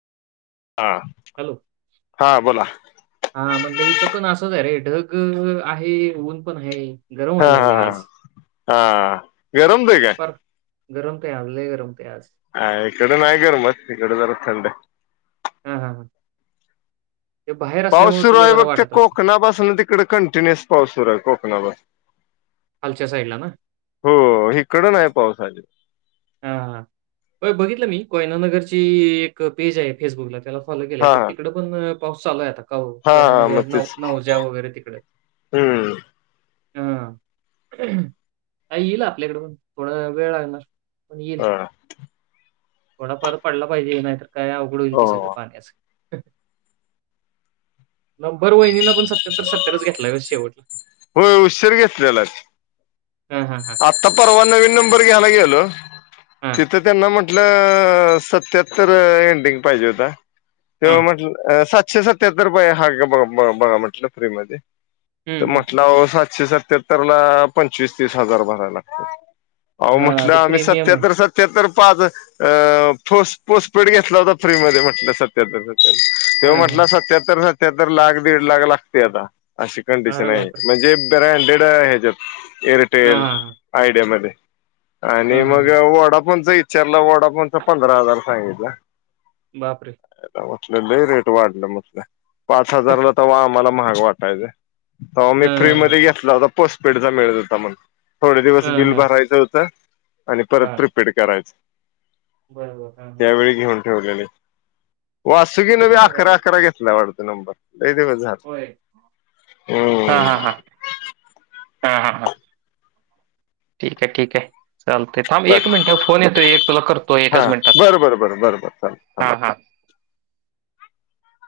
हा हॅलो हा बोला. हा म्हणलं इथं पण असंच आहे रे ढग आहे ऊन पण आहे गरम हा व्हायला हा लागले हा आज. हा गरम होतंय ते का? फार गरम काय, यार लंय गरम. ते आज अय इकडें नाही गरमत, इकडे जरा थंडय. हा, हा, ते बाहेर पाऊस असल्यामुळे सुरू तुला आहे जरा बघ, ते वाटत असेल कोकणापासून तिकडे कंटिन्युअस पाऊस सुरू आहे कोकणापासऽऽ खालच्या साईडला ना हो ऽऽइकड नाही पाऊस आजीबाऽऽऽ हा हा,,, वय बघितलं मी,, कोयना नगरची एक पेज आहे फेसबुकला,, त्यालाच.. फोलो केलय हा तर हा तिकडं पण ऽऽपाऊस चालू हाय आता. होव, हा कोयना हा मग नगर नऊ, तेच नऊजा वगैरे तिकडं. हम्म हमम, काय ईल आपल्याकडे पण,, थोडा वेळ लागणार. येईल. हा थोडाफार पडला पाहिजे,, नाहीतर काय अवघड होईल हो की सगळं पाण्याचं.. नंबर वहिनीना पण सत्याहत्तर सत्त्यारच घेतलाय व शेवट. व्हय उशीर घेतलेलाच. हां, हां, हां, आता परवा नवीन नंबर घ्यायला गेलो,, हां, तिथं त्यांना म्हटऽऽ म्ह अऽऽऽ सत्यातर एडिंग पाहिजे होता. ते्हा हां. म्हऽऽ शे सत्याहत्तर रुपये हा बघा म्हटलं फ्री मध्ये तर हं, हं. म्हटला अओऽऽ एकशे सत्याहत्तर ला पंचवीस तीस हजार भरावे लागतात.. अओ हां, म्हटलं ते आम्ही प्रीमियम आहे. सत्यात्तर सत्याहत्तरऽऽ आज अऽऽपाच पोस्पीड घेतला होता फ्री मध्ये म्हटलं सत्यात्तर. त्यो हां, हां. म्हटला सत्याहत्तर सत्याहत्तर लाख, दीड लाख लागतय आता. अशी अरे कंडिशन आहे,, बापरे! म्हणजे ब्र हँडेड ह्याच्यात एरऽऽ हां, ऐअरटेलल, हां, हां. आयडियामध्ये, आणि हां, हां, मग हां. वोडाऽऽ फोनचा इचारला, वोडाफोनचा पंधरा हजार सांगायचा. बापरे! लय रेट वाढलं म्हटलं,, पाच हजारला तवा आम्हाला महाग वाटायचं. तवा मी हां, फ्री हां, हां. मध्ये घेतला होता पोस्टपेडचा मिळत होता म्हणऽऽ थोडे दिवस हां, बिल हां. भरायचं होतं,,,, आणि परत हां, प्रिपेड करायचं. बरोबर, हा हा त्यावेळी घेऊन ठेवलेले,,, वासुकीीन लई बी महाग अकरा झाले. अकरा घेतला वाढतं नंबर. लय दिवस झालं,, होय. हम्म. हा, हा, हा ठीक आहे, ठीक आहे. चालतंय,, थांब एक बस मिनिटं, फोन येतोय एक तुला करतोय हा एकच मिनिटात,, बरं बरं बरं बरं बरं चालेल थांब हा, हा. [unintelligible]